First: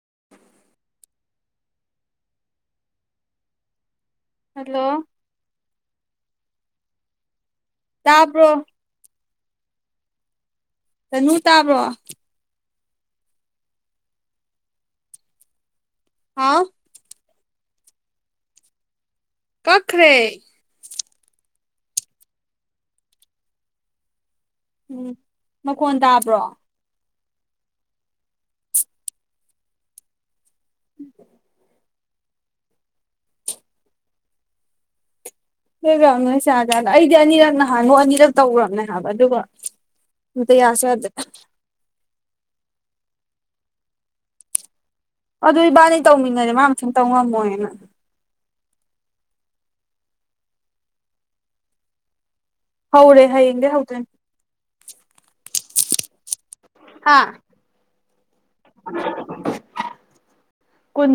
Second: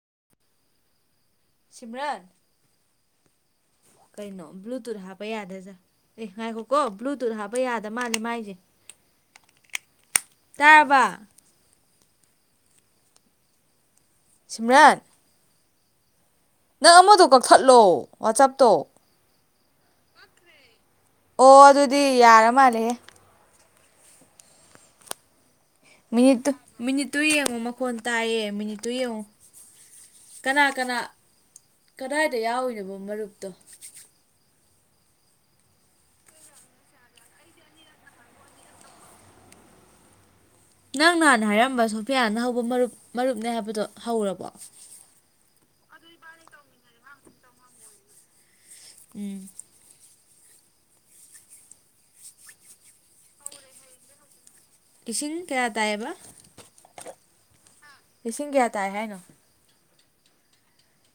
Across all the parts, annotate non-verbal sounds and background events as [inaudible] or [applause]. [unintelligible] ꯁꯤꯃꯔꯟ ꯀꯩꯅꯣ ꯕ꯭ꯂꯨꯇꯨꯠ ꯍꯜꯂꯣ ꯍꯥꯞꯄ ꯌꯥꯗꯦꯖꯥ ꯑꯦ ꯉꯥꯏꯈꯣꯛ ꯀꯣ꯭ꯂ ꯇ ꯍꯥ ꯐꯕ ꯌꯥꯗ ꯃꯥꯜꯂꯤ ꯃꯥꯏꯁꯦ ꯇꯥꯕ꯭ꯔꯣ ꯇꯥꯔꯕ ꯅꯨ ꯇꯥꯕ꯭ꯔꯣ ꯁꯤꯃꯔꯟ ꯍꯥꯎ ꯀꯛꯊꯠꯂꯣ ꯋꯥꯆꯞꯇꯣ ꯀꯛꯈ꯭ꯔꯦ ꯑꯣ ꯑꯗꯨꯗꯤ ꯌꯥꯔ ꯃꯥꯜꯂꯦ ꯎꯝ ꯃꯈꯣꯟ ꯃꯤꯅꯤꯠꯇ ꯇꯥꯕ꯭ꯔꯣ ꯃꯤꯅꯤ ꯇꯨ ꯌꯦꯡꯉꯣ ꯃꯈꯣꯟ ꯇꯥꯏꯌꯦ ꯃꯤꯅꯤ ꯇꯨ ꯌꯦꯡꯉꯣ ꯀꯅꯥ ꯀꯅꯥ ꯀꯗꯥꯏꯗ ꯌꯥꯎꯔꯤꯅꯣꯕꯣ ꯃꯔꯨꯞꯇꯣ ꯍꯣꯏ ꯅꯣꯏ ꯆꯥꯖꯥꯠꯗ ꯑꯩꯗꯤ ꯑꯅꯤꯔꯛ ꯅꯍꯥꯟꯉꯣ ꯑꯅꯤꯔꯛ ꯇꯧꯈ꯭ꯔꯕꯅꯦ ꯍꯥꯏꯕ ꯑꯗꯨꯒ ꯑꯝꯇ ꯌꯥꯁꯨ ꯌꯥꯗꯦ ꯅꯪ ꯅꯍꯥꯟꯅ ꯍꯥꯏꯔꯝꯕ ꯁꯣꯐꯤꯌꯥꯅ ꯍꯧꯕ ꯃꯔꯨꯞ ꯃꯔꯨꯞꯅꯦ ꯍꯥꯏꯕꯗꯣ ꯍꯧꯔꯕꯣ ꯑꯗꯨ ꯏꯕꯥꯅꯤ ꯇꯧꯃꯤꯟꯅꯔꯦ ꯃꯥ ꯃꯊꯟ ꯇꯧꯉꯝꯃꯣꯏꯅ ꯎꯝ ꯍꯥꯎꯔꯦ ꯍꯌꯦꯡꯗꯩ ꯍꯧꯗꫭꯏꯅꯦ ꯂꯤꯁꯤꯡ ꯀꯌꯥ ꯇꯥꯏꯌꯦꯕ ꯍꯥ ꯂꯤꯁꯤꯡ ꯀꯌꯥ ꯇꯥꯏ ꯍꯥꯏꯅꫭ ꯀꯟ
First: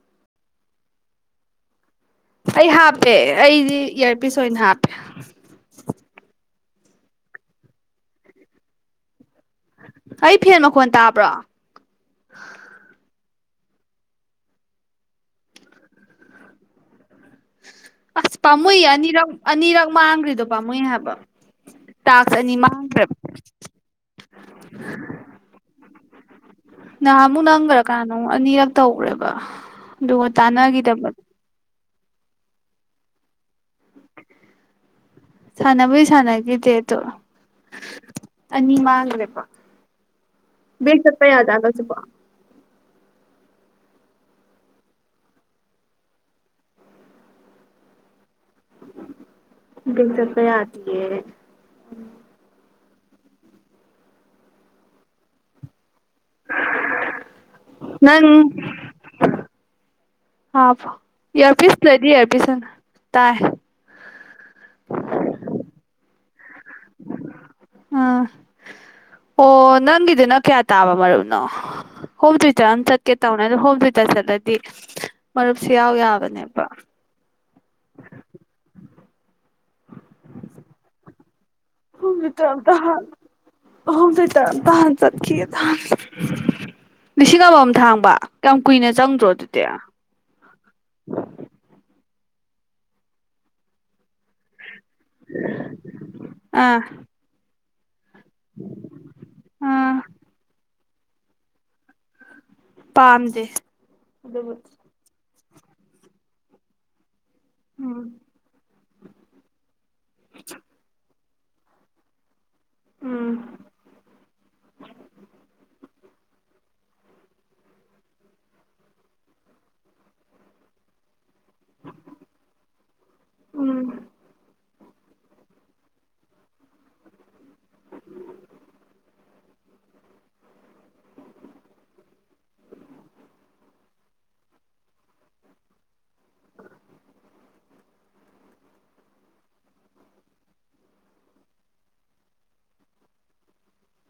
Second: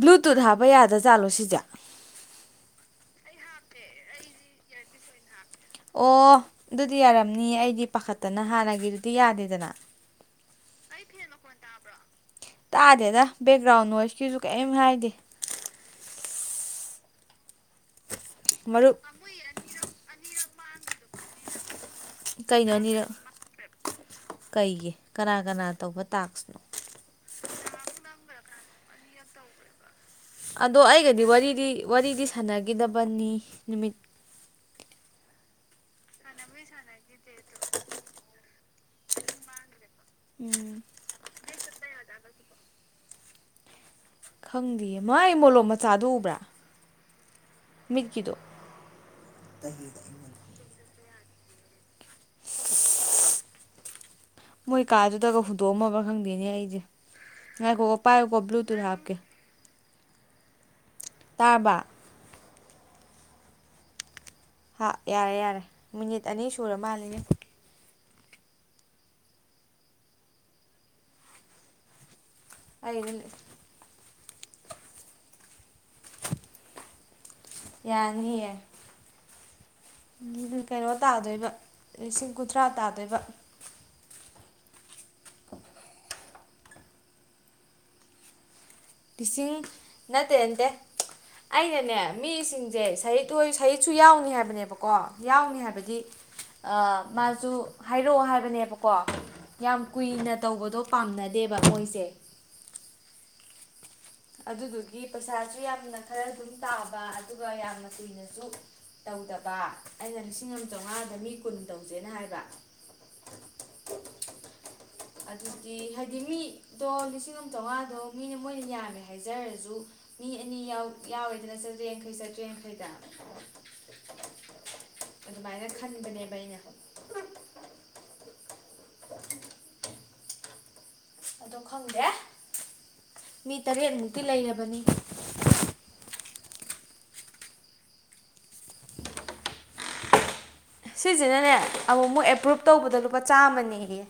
ꯕ꯭ꯂꯨꯇꯨꯠ ꯍꯥꯞꯄ ꯌꯥꯗꯥ ꯖꯥꯠꯂꯣ ꯁꯤꯁꯦ ꯑꯩ ꯍꯥꯞꯄꯦ ꯑꯩꯗꯤ ꯏꯌꯥꯔꯄꯤꯁ ꯑꯣꯏꯅ ꯍꯥꯞꯄꯦ ꯑꯣ ꯑꯗꯨꯗꯤ ꯌꯥꯔꯝꯅꯤ ꯑꯩꯗꯤ ꯄꯥꯈꯠꯇꯅ ꯍꯥꯟꯅꯒꯤꯗꯨꯗꯤ ꯌꯥꯗꯦ ꯑꯩ ꯐꯦꯟ ꯃꯈꯣꯟ ꯇꯥꯕ꯭ꯔꯣ ꯇꯥꯗꯦꯗ ꯕꯦꯛꯒ꯭ꯔꯥꯎꯟ ꯅꯣꯏꯁꯀꯤꯁꯨ ꯀꯔꯤꯝ ꯍꯥꯏꯗꯦ [inaudible] ꯑꯁ ꯄꯥꯃꯨꯏꯌꯦ ꯃꯔꯨꯞ ꯑꯅꯤꯔꯛ ꯑꯅꯤꯔꯛ ꯃꯥꯥꯡꯒꯔꯤꯗ ꯄꯥꯃꯨꯏ ꯍꯥꯏꯕ ꯇꯥꯛꯁ ꯑꯅꯤ ꯀꯩꯅꯣꯅꯤꯔꯛ ꯃꯥꯡꯈ꯭ꯔꯦꯕ ꯀꯩꯒꯤ ꯀꯅꯥ ꯀꯅꯥ ꯇꯧꯕ ꯇꯥꯛꯁꯅꯣ [unintelligible] ꯀꯥꯟꯅꯣ ꯑꯃꯨꯛ ꯑꯅꯤꯔꯛ ꯇꯧꯒ꯭ꯔꯦꯕ ꯑꯗꯨꯒ ꯑꯗꯣ ꯇꯥꯟꯅꯒꯤꯗꯕ ꯑꯩꯒꯗꯤ ꯋꯥꯔꯤꯗꯤ ꯋꯥꯔꯤꯗꯤ ꯁꯥꯟꯅꯒꯤꯗꯕꯅꯤ ꯅꯨꯃꯤꯠ ꯁꯥꯟꯅꯕꯩ ꯁꯥꯟꯅꯈꯤꯗꯦ ꯑꯗꯣ ꯑꯅꯤ ꯃꯥꯡꯒ꯭ꯔꯦꯕ ꯕꯦꯛ ꯆꯠꯄꯥ ꯌꯥꯖꯠꯂꫭ ꯁꯤꯕꫭ ꯈꯪꯗꯦꯌꯦ ꯃꯥꯥ ꯑꯩ ꯃꯣꯂꯣꯝ ꯃꯆꯥꯗꯨ ꯎꯕ꯭ꯔꯥ ꯃꯤꯠ ꯀꯤꯗꯣ [inaudible] ꯗꯦꯅꯦ ꯃꯣꯏ ꯀꯥꯗꯨꯗꯒ ꯍꯨꯟꯗꯣꯛ ꯑꯝꯃꯕ ꯈꯪꯗꯦꯅꯦ ꯑꯩꯖꯦ ꯉꯥꯏꯈꯣ ꯀꫭ ꯄꯥꯏꯌꯨꯀꫭ ꯕ꯭ꯂꯨꯇꯨꯠ ꯍꯥꯞꯀꯦ ꯑꯕꯣ ꯇꯥꯔꯕ ꯑꯤꯌ꯭ꯔꯄꯤꯁ ꯂꯩꯔꯗꯤ ꯑꯤꯌ꯭ꯔꯄꯤꯁ ꯇꯥꯏ ꯍꯥ ꯌꯥꯔꯦ ꯌꯥꯔꯦ ꯃꯤꯅꯤꯠ ꯑꯅꯤ ꯁꯨꯔ ꯃꯥꯜꯂꯦꯌꯦ ꯎꯝ ꯑꯣ ꯅꯪꯒꯤꯗꯨꯅ ꯀꯌꯥ ꯇꯥꯕ ꯃꯔꯨꯞꯅꯣ ꯍꫭꯝ ꯇꯨꯏꯇ꯭ꯔ ꯑꯝ ꯆꯠꯀꯦ ꯑꯩ ꯊꯥꯎꯏꯅꯦ ꯑꯗꫭ ꯍꫭꯝ ꯇꯨꯏ ꯇ꯭ꯔ ꯆꯠꯂꯗꯤ ꯃꯔꯨꯞꯁꯨ ꯌꯥꯎ ꯌꯥꯕꯅꯦꯕ ꯌꯥꯅꯤꯌꯦ ꯀꯩꯅꯣ ꯇꯥꯗꯣꯏꯕ ꯂꯤꯁꯤꯡ ꯀꯨꯟꯊ꯭ꯔꯥ ꯈꯪꯗꯦ ꯇꯥꯗꯣꯏꯕ [unintelligible] [unintelligible] ꯂꯤꯁꯤꯡ ꯑꯃꯃꯝ ꯊꯥꯡꯕ ꯀꯨꯏꯅ ꯆꯪꯗ꯭ꯔꯣ ꯑꯗꯨꯗꯤ ꯂꯤꯁꯤꯡ ꯑꯥ ꯅꯠꯇꯦ ꯅꯠꯇꯦ ꯑꯩꯅꯅꯦ ꯃꯤꯁꯤꯡꯁꯦ ꯁꯍꯤꯠ ꯍꯣꯏ ꯁꯍꯤꯠꯁꯨ ꯌꯥꯎꯅꯤ ꯍꯥꯏꯕꯅꯦꯕꯀꯣ ꯀꯣ ꯌꯥꯎꯅꯤ ꯍꯥꯏꯕꯗꯤ ꯑ ꯃꯥꯁꯨ ꯍꯥꯏꯔꯛꯑꯣ ꯍꯥꯏꯕꯅꯦꯕꯀꯣ ꯌꯥꯝ ꯑꯥ ꯀꯨꯏꯅ ꯇꯧꯕꯗꯣ ꯄꯥꯝꯅꯗꯦꯕ ꯃꯣꯏꯁꯦ ꯄꯥꯝꯗꯦ ꯑꯗꯨꯕꯨꯗꯤ ꯑꯗꯨꯗꯨꯒꯤ ꯄ꯭ꯔꯁꯥ ꯌꯥꯝꯅ ꯈꯔ ꯑꯗꯨꯝ ꯇꯥꯕ ꯑꯗꯨꯒ ꯌꯥꯝꯅ ꯎꯝ ꯀꯨꯏꯅꯁꯨ ꯇꯧꯗꯕ ꯑꯩꯅ ꯂꯤꯁꯤꯡ ꯑꯃ ꯆꯥꯝꯃꯉꯥꯗ ꯃꯤ ꯀꯨꯟ ꯇꯧꯁꯦꯅ ꯍꯥꯏꯕ ꯎꯝ ꯑꯗꯨꯗꯤ ꯍꯥꯏꯗꯤ ꯃꯤꯗꯣ ꯂꯤꯁꯤꯡ ꯑꯃ ꯆꯥꯝꯃꯉꯥꯗꯣ ꯃꯤꯅ ꯃꯣꯏꯅ ꯌꯥꯝꯃꯦ ꯍꯥꯏꯖꯔꯁꯨ ꯃꯤ ꯑꯅꯤ ꯌꯥꯎꯔꯦ ꯆꯥꯇ꯭ꯔꯦꯠ ꯌꯥꯡꯈꯩ ꯆꯥꯇꯔ꯭ꯦꯠ ꯌꯥꯡꯈꯩꯗ ꯎꯝ ꯑꯗꯨꯃꯥꯏꯅ ꯈꯟꯕꯅꯦꯕ ꯑꯩꯅ ꯑꯗꯣ ꯈꯪꯗꯦ ꯃꯤ ꯇꯔꯦꯠꯃꯨꯛꯇꯤ ꯂꯩꯔꯕꯅꯤ [unintelligible] ꯁꯤꯁꯤꯅꯅꯦ ꯑꯃꯨꯛ ꯑꯃꯨꯛ ꯑꯦꯄ꯭ꯔꯨꯞ ꯇꯧꯕꯗ ꯂꯨꯄꯥ ꯆꯥꯝꯃꯅꯦꯌꯦ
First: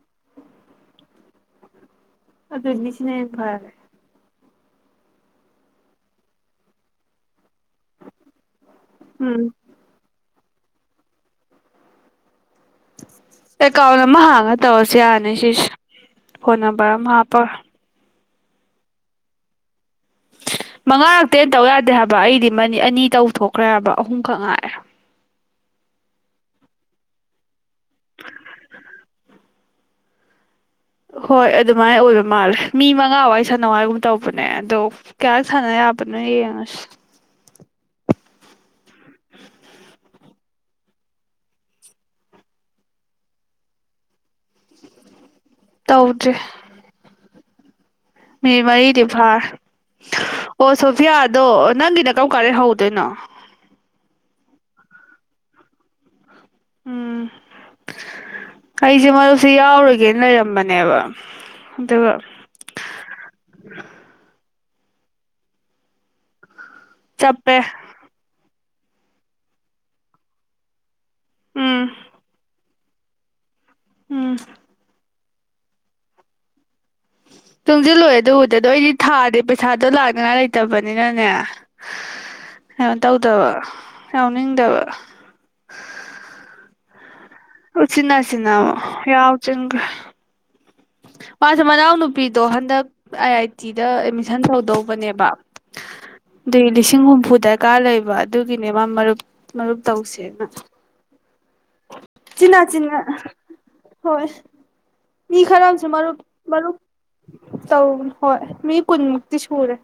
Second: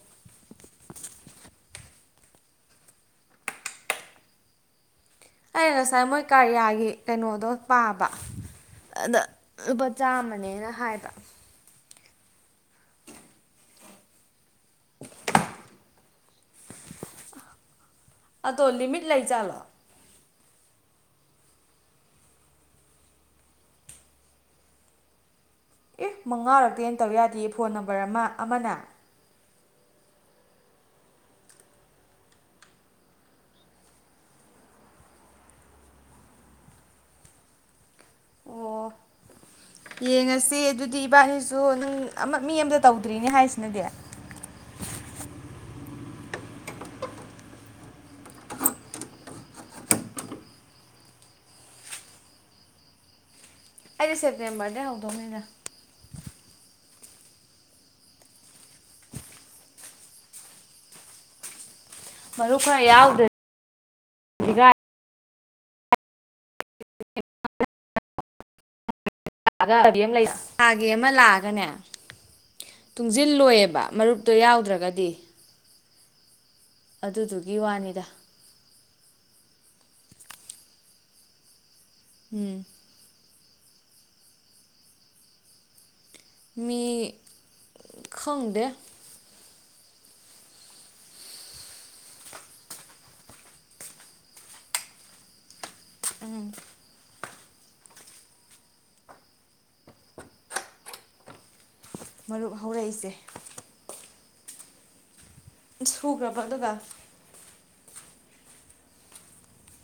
ꯑꯗꯨꯗ ꯁꯤꯅ ꯍꯦꯟꯅ ꯐꯔꯦ ꯑꯩ ꯉꯁꯥꯏ ꯃꯣꯏ ꯀꯔꯤꯌꯥꯒꯤ ꯀꯩꯅꯣꯗꯣ ꯄꯥꯕ ꯑꯗ ꯎꯝ ꯂꯨꯄꯥ ꯆꯥꯝꯃꯅꯦ ꯗ ꯍꯥꯏꯕ ꯑꯦꯀꯥꯎꯟ ꯑꯃ ꯍꯥꯡꯉ ꯇꯧꯔꯁꯨ ꯌꯥꯔꯅꯤ ꯁꯤꯁꯨ ꯐꯣꯟ ꯅꯝꯕꯔ ꯑꯃ ꯍꯥꯞꯄꯒ ꯑꯗꯣ ꯂꯤꯃꯤꯠ ꯂꯩꯖꯥꯠꯂꯣ ꯃꯉꯥꯔꯛꯇꯩ ꯍꯦꯟꯅ ꯇꯧ ꯌꯥꯗꯦ ꯍꯥꯏꯕ ꯑꯩꯗꯤ ꯑꯅꯤ ꯇꯧꯊꯣꯛꯈ꯭ꯔꯦ ꯍꯥꯏꯕ ꯑꯍꯨꯝꯈꯛ ꯉꯥꯢꯔꯦ ꯑꯦ ꯃꯉꯥꯔꯛꯇꯩꯅ ꯇꯧ ꯌꯥꯗꯦ ꯐꯣꯟ ꯅꯝꯕꯔ ꯑꯃ ꯑꯃꯅ ꯍꯣꯏ ꯑꯗꯨꯃꯥꯏꯅ ꯑꯣꯏꯕ ꯃꯥꯜꯂꯦ ꯃꯤ ꯃꯉꯥ ꯋꯥꯏ ꯁꯥꯟꯅꯋꯥꯏꯒꯨꯝ ꯇꯧꯕꯅꯦ ꯑꯗꯣ ꯀꯌꯥ ꯁꯥꯟꯅ ꯌꯥꯕꯅꯣ ꯌꯦꯡꯉꯁꯤ ꯑꯣ ꯌꯦꯡꯉꯁꯤ ꯑꯗꯨꯗꯤ ꯏꯕꯥꯅꯤꯁꯨ ꯅꯪ ꯑꯃ ꯃꯤ ꯑꯃꯗ ꯇꯧꯗ꯭ꯔꯤꯅꯦ ꯍꯥꯏꯁꯤꯅꯗꯤ ꯇꯧꯗ꯭ꯔꯤ ꯃꯤꯅꯤꯠ ꯃꯔꯤꯗꯤ ꯐꯥꯔꯦ ꯑꯣ ꯁꯣꯐꯤꯌꯥꯗꯣ ꯅꯪꯒꯤꯅ ꯀꯔꯝ ꯀꯥꯟꯗꯩ ꯍꯧꯗꯣꯏꯅꯣ ꯑꯩꯗꯤ ꯁꯦꯞꯇꯦꯝꯕꯔꯗꯩ ꯍꯧꯗꯧꯅꯤꯅ ꯎꯝ ꯑꯩꯁꯦ ꯃꯔꯨꯞꯁꯦ ꯌꯥꯎꯔꯔꯣꯏꯒꯦꯅ ꯂꯩꯔꯝꯕꯅꯦꯕ ꯑꯗꯨꯒ ꯃꯔꯨꯞ ꯈꯔ ꯌꯥꯎꯗꯔꯗꯤ [unintelligible] ꯆꯞꯄꯦ [unintelligible] ꯑꯃ ꯂꯥꯛꯑꯒꯅꯦ ꯎꯝ ꯇꯨꯡꯁꯤꯜꯂꯣꯏꯦꯕ ꯃꯔꯨꯞꯇꯣ ꯎꯝ ꯌꯥꯎꯗ꯭ꯔꯒꯗꯤ ꯑꯗꯨꯗꯨꯒꯤ ꯇꯨꯡꯁꯤ ꯋꯥꯅꯤꯗ ꯂꯣꯏꯑꯦ ꯑꯗꯨꯗꯦꯗꯣ ꯊꯥꯗꯦ ꯄꯩꯁꯥꯗꯣ ꯂꯥꯛꯅꯉꯥꯏ ꯂꯩꯇꯕꯅꯤꯅꯅꯦ ꯎꯝ ꯗꯕ ꯌꯥꯎꯅꯤꯡ ꯗꯕ ꯃꯤ ꯆꯤꯅꯥꯁꯤꯅꯥ ꯈꯪꯗꯦ ꯌꯥꯎ ꯆꯈ꯭ꯔꯦ ꯃꯥꯁꯦ ꯃꯅꯥꯎꯅꯨꯄꯤꯗꯣ ꯍꯟꯗꯛ ꯑꯥꯏ ꯑꯥꯏ ꯇꯤꯗ ꯑꯦꯗꯃꯤꯁꯟ ꯇꯧꯗꯧꯕꯅꯦꯕ ꯑꯗꯨꯏ ꯂꯤꯁꯤꯡ ꯍꯨꯝꯐꯨ ꯗꯔꯀꯥꯔ ꯂꯩꯕ ꯑꯗꯨꯒꯤꯅꯦ ꯃꯥ ꯃꯔꯨꯞ ꯃꯔꯨꯞ ꯇꯧꯁꯦꯅ ꯃꯔꯨꯞ ꯆꯤꯅꯥ ꯆꯤ ꯍꯧꯔꯛꯏꯁꯦ ꯍꯣꯏ ꯏ ꯈꯔꯞꯁꯨ ꯃꯥꯔ ꯁꯨꯈ꯭ꯔꯕ ꯃꯔꯔ ꯑꯗꯨꯒ ꯇꯧ ꯍꯣꯏ ꯃꯤ ꯀꯟꯃꯨꯛꯇꯛꯇ ꯆꯨꯔꯦ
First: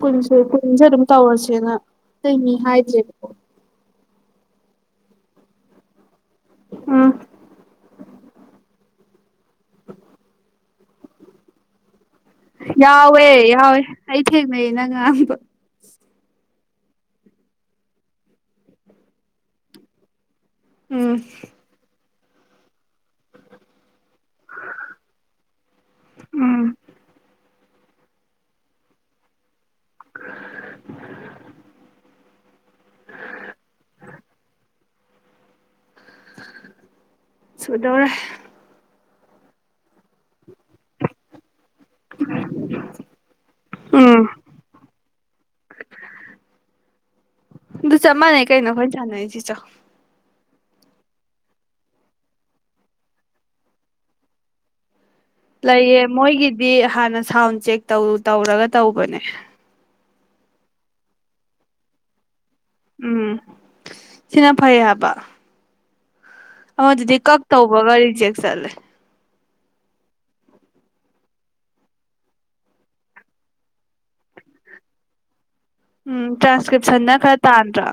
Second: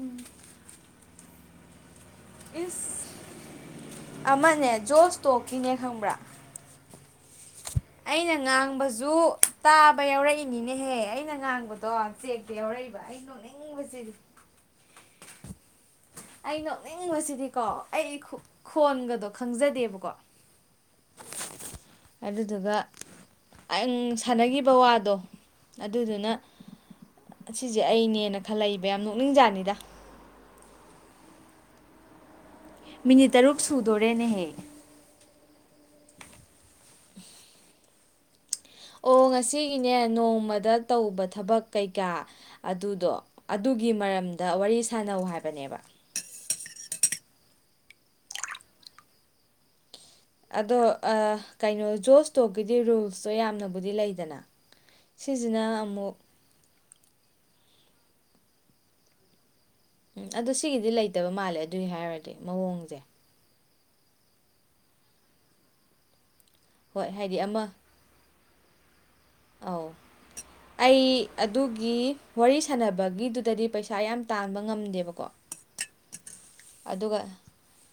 ꯄꯨꯟꯁꯤ ꯄꯨꯨꯟꯖꯔ ꯇꯧꯔꯁꯤꯅ ꯀꯩꯅꯤ ꯏꯁ ꯍꯥꯏꯗ꯭ꯦꯣ ꯑꯃꯅꯦ ꯖꯣꯁ ꯇꯣꯛꯀꯤꯅꯦ ꯈꯪꯕ꯭ꯔꯥ ꯑꯥ ꯑꯩꯅ ꯉꯥꯡꯕꯁꯨ ꯇꯥꯕ ꯌꯥꯎꯔꯛꯏꯅꯤꯅ ꯑꯦꯍꯦ ꯑꯩꯅ ꯉꯥꯡꯕꯗꯣ ꯆꯦꯛꯇ ꯌꯥꯎꯔꯛꯏꯕ ꯑꯩ ꯌꯥꯎꯋꯦ ꯌꯥꯎꯋꯦ ꯅꯣꯛꯅꯤꯡꯕꯁꯤꯗꯤ ꯑꯩ ꯊꯦꯡꯅꯩ ꯅꯪ ꯑꯝꯕ ꯑꯩ ꯅꯣꯛꯅꯤꯡꯕꯁꯤꯗꯤꯀꯣ ꯑꯩ ꯈꯣꯟꯒꯗꯣ ꯈꯪꯖꯗꯦꯕꯀꯣ ꯎꯝ ꯑꯗꯨ ꯑꯗꯨꯒ ꯑꯩꯪ ꯁꯅꯈꯤꯕ ꯋꯥꯗꯣ ꯑꯗꯨꯗꯨꯅ ꯎꯝ ꯑꯁꯤꯁꯦ ꯑꯩꯅꯦꯅ ꯈꯜꯂꯛꯏꯕ ꯌꯥꯝ ꯅꯣꯛꯅꯤꯡꯖꯥꯠꯅꯤꯗ [unintelligible] ꯃꯤꯅꯤꯠ ꯇꯔꯨꯛ ꯁꯨꯗꯣꯔꯦꯅꯦꯍꯦ ꯁꯗꯧꯔ ꯑꯣ ꯉꯁꯤꯒꯤꯅꯦ ꯅꯣꯡꯃꯗ ꯗ ꯇꯧꯕ ꯊꯕꯛ ꯀꯩꯀꯥ ꯑꯗꯨꯗꯣ ꯑꯗꯨꯒꯤ ꯎꯝ ꯃꯔꯝꯗ ꯋꯥꯔꯤ ꯁꯥꯟꯅꯧ ꯍꯥꯏꯕꯅꯦꯕ ꯑꯗꯨꯗꯨ ꯆꯞ ꯃꯥꯟꯅꯦꯩ ꯀꯩꯅꯣ ꯈꯣꯏ ꯆꯥꯅꯁꯤ ꯆ ꯑꯗꯣ ꯀꯩꯅꯣ ꯖꯣꯁꯇꯣꯛꯀꯤꯗꯤ ꯔꯨꯜꯁꯇꯣ ꯌꯥꯝꯅꯕꯨꯗꯤ ꯂꯩꯗꯅ ꯁꯤꯁꯤꯅ ꯂꯩꯌꯦ ꯑꯃꯨꯛ ꯃꯣꯏꯒꯤꯗꯤ ꯍꯥꯟꯅ ꯁꯥꯎꯟ ꯆꯦꯛ ꯇꯧꯔꯒ ꯇꯧꯕꯅꯦ ꯎꯝ ꯑꯗꯨ ꯁꯤꯒꯤꯗꯤ ꯂꯩꯇꯕ ꯃꯥꯜꯂꯦ ꯑꯗꯨꯏ ꯍꯥꯏꯔꯗꯤ ꯃꯑꯣꯡꯁꯦ ꯎꯝ ꯁꯤꯅ ꯐꯩ ꯍꯥꯏꯕ ꯍ ꯍꯣꯏ ꯍꯥꯏꯗꯤ ꯑꯗꯨꯗꯤꯛꯥꯛ ꯑꯃ ꯇꯕꯕ ꯒꯥꯖꯦꯛ ꯁꯂꯦ ꯑꯧ ꯑꯩ ꯑꯗꯨꯒꯤ ꯋꯥꯔꯤ ꯁꯥꯟꯅꯕꯒꯤꯗꯨꯗꯗꯤ ꯄꯩꯁꯥ ꯌꯥꯝ ꯇꯥꯟꯕ ꯉꯝꯗꯦꯕꯀꯣ ꯎꯝ ꯇ꯭ꯔꯥꯟꯁꯀ꯭ꯔꯤꯞꯁꯟꯅ ꯑꯗꯨꯒ ꯈꯔ ꯇꯥꯟꯗ꯭ꯔꯥ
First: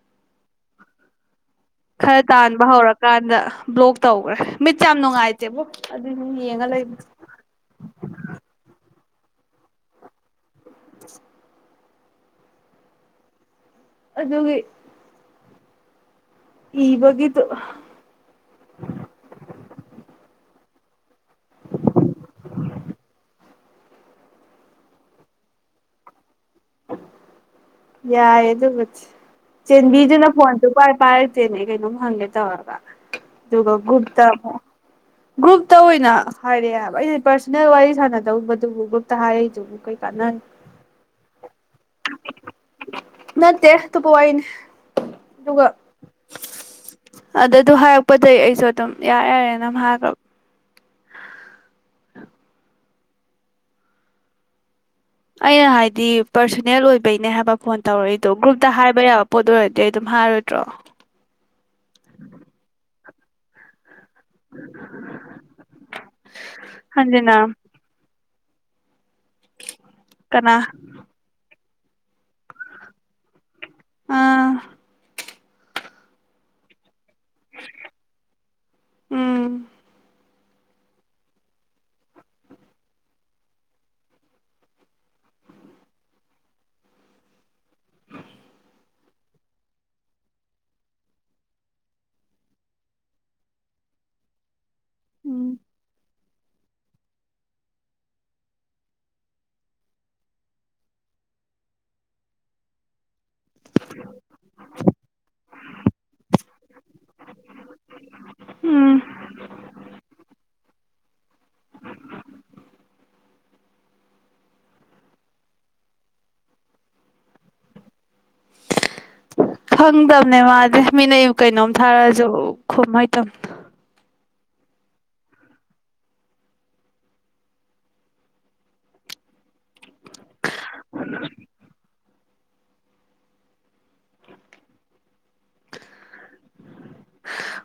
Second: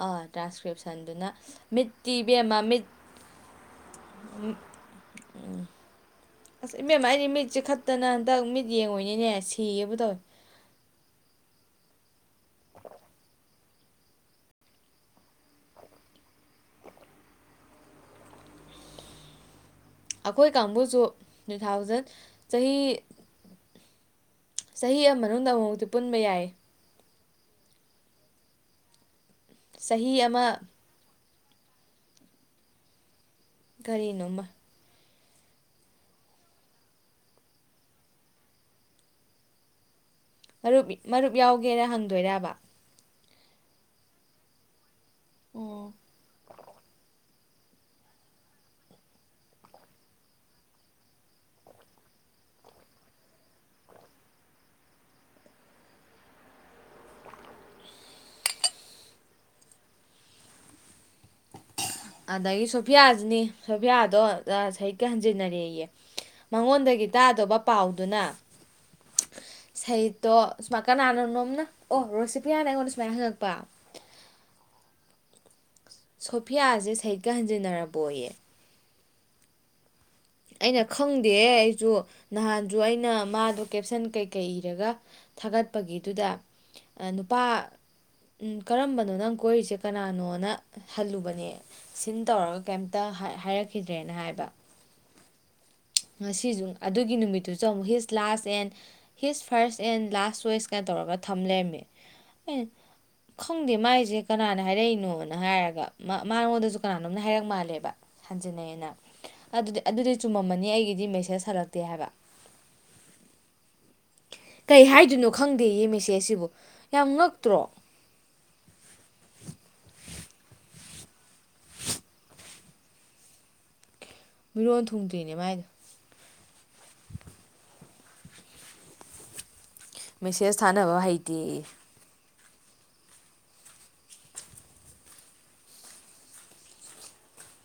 ꯑꯥ ꯇ꯭ꯔꯥꯟꯁꯀ꯭ꯔꯤꯞꯁꯟꯗꯨꯅ ꯃꯤꯠꯇꯤ ꯈꯔ ꯏꯕꯦꯝꯃ ꯇꯥꯟꯕ ꯃꯤꯠ ꯍꯧꯔꯀꯥꯟꯗ ꯕ꯭ꯂꯣꯛ ꯇꯧꯈ꯭ꯔꯦ ꯃꯤꯠꯁꯦ ꯌꯥꯝ ꯅꯨꯡꯉꯥꯏꯇꯦꯕꯣ ꯑꯗꯨꯏꯅꯦ ꯌꯦꯡꯉ ꯑꯁ ꯂꯩꯕ ꯏꯕꯦꯝꯃ ꯅꯤꯅꯦꯁꯤꯒꯕꯨ ꯇꯧ ꯎ ꯑꯗꯣ ꯍ ꯏꯕꯒꯤꯗꯨ ꯑꯩꯈꯣꯏ ꯀꯥꯡꯕꯨꯁꯨ ꯇꯨ ꯊꯥꯎꯖꯟ ꯆꯍꯤ ꯆꯍꯤ ꯃꯅꯨꯡꯗ ꯑꯃꯨꯃꯨꯛꯇꯤ ꯄꯨꯟꯕ ꯌꯥꯏ ꯌꯥ ꯑꯦꯗꯨ ꯀ ꯆꯍꯤ ꯆꯕꯤꯖꯨꯅ ꯑꯃ ꯐꯣꯟ ꯇ ꯀꯔ ꯄ ꯠꯇꯦꯅꯦꯒꯩꯅꯣ ꯍꯜꯦ ꯇꯋꯥꯔꯒ ꯑꯗꯨꯒꯣ ꯨꯨꯔꯇ ꯀꯔꯤꯅꯣ ꯒ꯭ꯔꯨꯞꯇ ꯑꯣꯏꯅ ꯍꯥꯏꯔꯛꯑꯦ ꯍꯥꯏꯕ ꯑꯩꯅ ꯄꯥꯔꯁꯣꯅꯦꯜ ꯋꯥꯔꯤ ꯁꯥꯟꯅꯗꯧꯕꯗꯨꯕꯨ ꯒ꯭ꯔꯨꯞꯇ ꯍꯥꯏꯔꯏꯗꯨꯕꯨ ꯀ ꯃꯔꯨꯞ ꯃꯔꯨꯞ ꯌꯥꯎꯒ ꯒꯦꯅ ꯍꯪꯗꯣꯏꯔꯕ ꯅ ꯗꯦꯍ ꯇ ꯄꯣꯏꯅꯦ ꯑꯗꯨꯒ ꯑꯣ ꯑꯗꯨ ꯑꯗꯨ ꯍꯥꯏꯔꯛꯄꯗꯒꯤꯩ ꯑꯩꯁꯨ ꯑꯗꯨꯝ ꯌꯥ ꯌꯥꯔꯦ ꯑꯗꯨꯝ ꯍꯥꯏꯈ꯭ꯔꯕ ꯑꯩꯅ ꯍꯥꯏꯗꯤ ꯄꯔꯁꯣꯅꯦꯜ ꯑꯣꯏꯕꯩꯅꯦ ꯍꯥꯏꯕ ꯐꯣꯟ ꯇꯧꯔꯛꯏꯗꯣ ꯒ꯭ꯔꯨꯞꯇ ꯍꯥꯏꯕ ꯌꯥꯕ ꯄꯣꯠꯇ ꯑꯣꯏꯔꯗꯤ ꯑꯩ ꯑꯗꯨꯝ ꯍꯥꯏꯔꯣꯏꯗ꯭ꯔꯣ ꯑꯗ ꯑꯩ ꯁ ꯄꯤꯌꯥꯖꯅꯤ ꯑꯕꯤꯌꯥꯗꯣ ꯍꯀ ꯍꯟꯖꯤꯟꯅꯔꯦꯌꯦ ꯃꯉꯣꯟꯗꯒꯤ ꯍꯟꯖꯤꯅ ꯇꯥꯗꯕ ꯄꯥꯎꯗꯨꯅ ꯁꯍꯤꯠꯇꯣ ꯀꯅꯥ ꯁꯨꯃ ꯀꯅꯥꯅꯣꯅꯣꯝꯅ ꯑꯣ ꯔꯣꯁꯤꯄꯤꯌꯥꯥꯟꯅ ꯑꯩꯉꯣꯟꯗ ꯁꯨꯃꯥꯏꯅ ꯍꯪꯉꯛꯄ ꯑꯥ ꯁꯣꯐꯤꯌꯥꯁꯦ ꯁꯩ ꯀ ꯍꯟꯖꯤꯟꯅꯔꯕ ꯑꯣꯏꯌꯦ ꯎꯝ ꯑꯩꯅ ꯈꯪꯗꯦ ꯑꯩꯁꯨ ꯅꯍꯥꯟꯁꯨ ꯑꯩꯅ ꯃꯥꯗꯣ ꯀꯦꯞꯁꯟ ꯀꯩꯀꯩ ꯏꯔꯒ ꯊꯥꯒꯠꯄꯒꯤꯗꯨꯗ ꯅꯨꯄꯥ ꯀꯔꯝꯕꯅꯣ ꯅꯪ ꯀꯣꯏꯔꯤꯁꯦ ꯀꯅꯥꯅꯣꯅ ꯍꯜꯂꯨꯕꯅꯦ ꯁꯤꯟ ꯇꯧꯔꯒ ꯀꯩꯝꯇ ꯍꯥꯏꯔꯛꯈꯤꯗ꯭ꯔꯦꯅ ꯍꯥꯏꯕ ꯎꯝ ꯉꯁꯤꯁꯨ ꯑꯗꯨꯒꯤ ꯅꯨꯃꯤꯠꯇꯨꯁꯨ ꯑꯃꯨꯛ his last and his first and last choice ꯀꯥꯏ ꯇꯧꯔꯒ ꯊꯝ ꯂꯩꯔꯝꯃꯦ ꯈꯪꯗꯦ ꯃꯥꯏꯁꯦ ꯀꯅꯥꯅ ꯍꯥꯏꯔꯛꯏꯅꯣꯅ ꯍꯥꯏꯔꯒ ꯃꯥꯉꯣꯟꯗꯁꯨ ꯀꯅꯥꯅꯣꯝꯅ ꯍꯥꯏꯔꯛ ꯃꯥꯜꯂꯦꯕ ꯍꯟꯖꯤꯟꯅꯩꯑꯅ ꯎꯝ ꯑꯗꯨꯗꯤ ꯑꯗꯨꯗꯤ ꯆꯨꯝꯃꯝꯃꯅꯤ ꯑꯩ ꯃꯦꯁꯦꯁ ꯍꯜꯂꯛꯇꯦ ꯍꯥꯏꯕ ꯀꯩ ꯍꯥꯏꯗꯣꯏꯅꯣ ꯈꯪꯗꯦ ꯃꯦꯁꯦꯖꯁꯤꯕꯨ ꯌꯥꯝ ꯉꯛꯇ꯭ꯔꯣ ꯈꯪꯗꯕꯅꯦ ꯃꯥꯗꯤ ꯃꯤꯅ ꯑꯩ ꯀꯩꯅꯣꯝ ꯊꯥꯔꯛꯑꯁꯨ ꯈꯨꯝ ꯍꯥꯏꯇꯝꯅꯤ ꯃꯤꯔꯣꯟ ꯊꯨꯡꯗ꯭ꯔꯤꯅꯦ ꯃꯥꯏꯗꯣ ꯃꯦꯁꯦꯁ ꯊꯥꯅꯕ ꯍꯩꯇꯦ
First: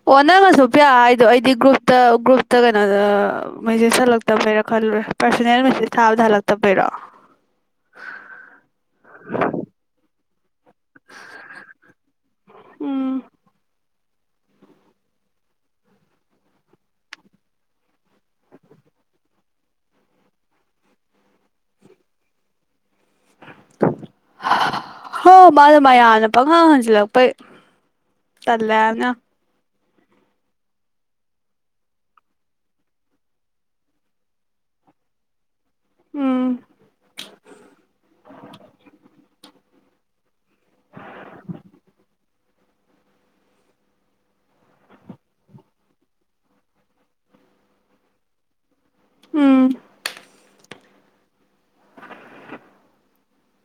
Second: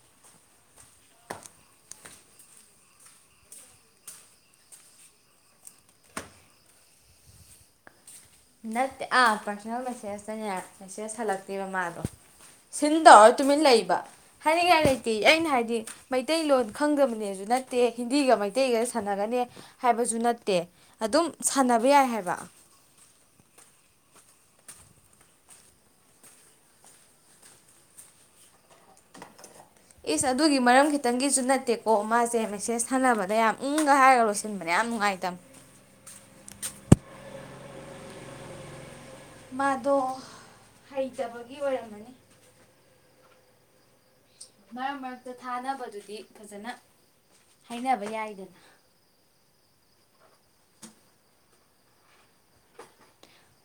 ꯑꯣ ꯅꯪꯅꯁꯨ ꯄꯌꯥ ꯍꯥꯏꯗꯣ ꯑꯩꯗꯤ ꯒ꯭ꯔꯨꯞꯇ ꯒ꯭ꯔꯨꯞꯇ ꯀꯩꯅꯣꯗ ꯃꯦꯁꯦꯖ ꯍꯜꯂꯛꯇꯕꯩꯔꯣ ꯈꯜꯂꯨꯔꯦ ꯄꯥꯔꯁꯣꯅꯦꯜ ꯃꯦꯆꯦꯖ ꯊꯥꯕꯗ ꯍꯜꯂꯛꯇꯕꯩꯔꯣ ꯅꯠꯇꯦ ꯑꯥ ꯄꯁꯅꯦꯜ ꯃꯦꯁꯦꯖ ꯆꯪꯅ ꯃꯦꯁꯦꯁ ꯍꯜꯂꯛꯇꯦꯕ ꯃꯥꯗꯣ ꯁꯤꯟ ꯎꯝ ꯇꯧꯔꯣꯏ ꯇꯨꯃꯤꯟ ꯂꯩꯕ ꯍꯥꯏꯅꯤꯡꯉꯥꯏ ꯂꯩꯇꯦ ꯑꯩꯅ ꯍꯥꯏꯗꯤ ꯃꯩꯇꯩꯂꯣꯟ ꯈꯪꯗꯕꯅꯦꯁꯨ ꯅꯠꯇꯦ ꯍꯤꯟꯗꯤꯒ ꯃꯩꯇꯩꯒ ꯁꯥꯟꯅꯒꯅꯤ ꯍꯥꯏꯕꯁꯨ ꯅꯠꯇꯦ ꯑꯗꯨꯝ ꯁꯥꯟꯅꯕ ꯌꯥꯏ ꯍꯥꯏꯕ ꯍ ꯃꯥꯅ ꯃꯌꯥꯝꯅ ꯄꯪꯉꯥꯡ ꯍꯟꯖꯤꯜꯂꯛꯄꯩ ꯇꯜꯂꯦ ꯍꯥꯏꯕꯅꯤ ꯌꯥꯝꯅ ꯏꯁ ꯑꯗꯨꯒꯤ ꯃꯔꯝ ꯈꯤꯇꯪꯒꯤꯁꯨ ꯅꯠꯇꯦꯀꯣ ꯃꯥꯁꯦ ꯃꯦꯁꯦꯁ ꯁꯥꯅꯕꯗ ꯌꯥꯝ ꯏꯪꯒ ꯍꯥꯏꯔꯒ ꯂꯣꯏꯁꯤꯟꯕꯅ ꯌꯥꯝ ꯅꯨꯡꯉꯥꯏꯇꯝꯃꯦ ꯎꯝ ꯃꯥꯗꯣ ꯍꯩꯇꯕꯒꯤ ꯑꯣꯏꯔꯝꯃꯅꯤ ꯃꯔꯛ ꯃꯔꯛꯇ ꯊꯥꯅꯕꯗꯨꯗꯤ ꯐꯖꯅ ꯍꯥꯏꯅꯕ ꯌꯥꯏꯗꯅ ꯎꯝ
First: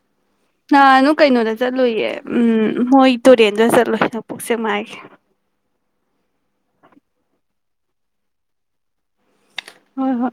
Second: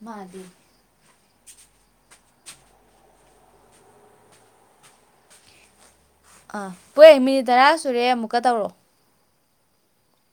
ꯃꯥꯗꯤ ꯑ ꯅꯪ ꯀꯩꯅꯣꯗ ꯆꯠꯂꯨꯏꯌꯦ ꯎꯝ ꯃꯣꯏ ꯇꯨꯔꯦꯟꯗ ꯆꯠꯂꯨꯏ ꯅꯣꯡꯄꯣꯛ ꯁꯦꯛꯃꯥꯥꯏꯒꯤ ꯑꯥ ꯄꯦ ꯃꯤꯅꯤꯠ ꯇꯔꯥ ꯁꯨꯔꯦ ꯑꯃꯨꯛꯀ ꯇꯧꯔꯣ ꯍꯣꯏ ꯍꯣꯏ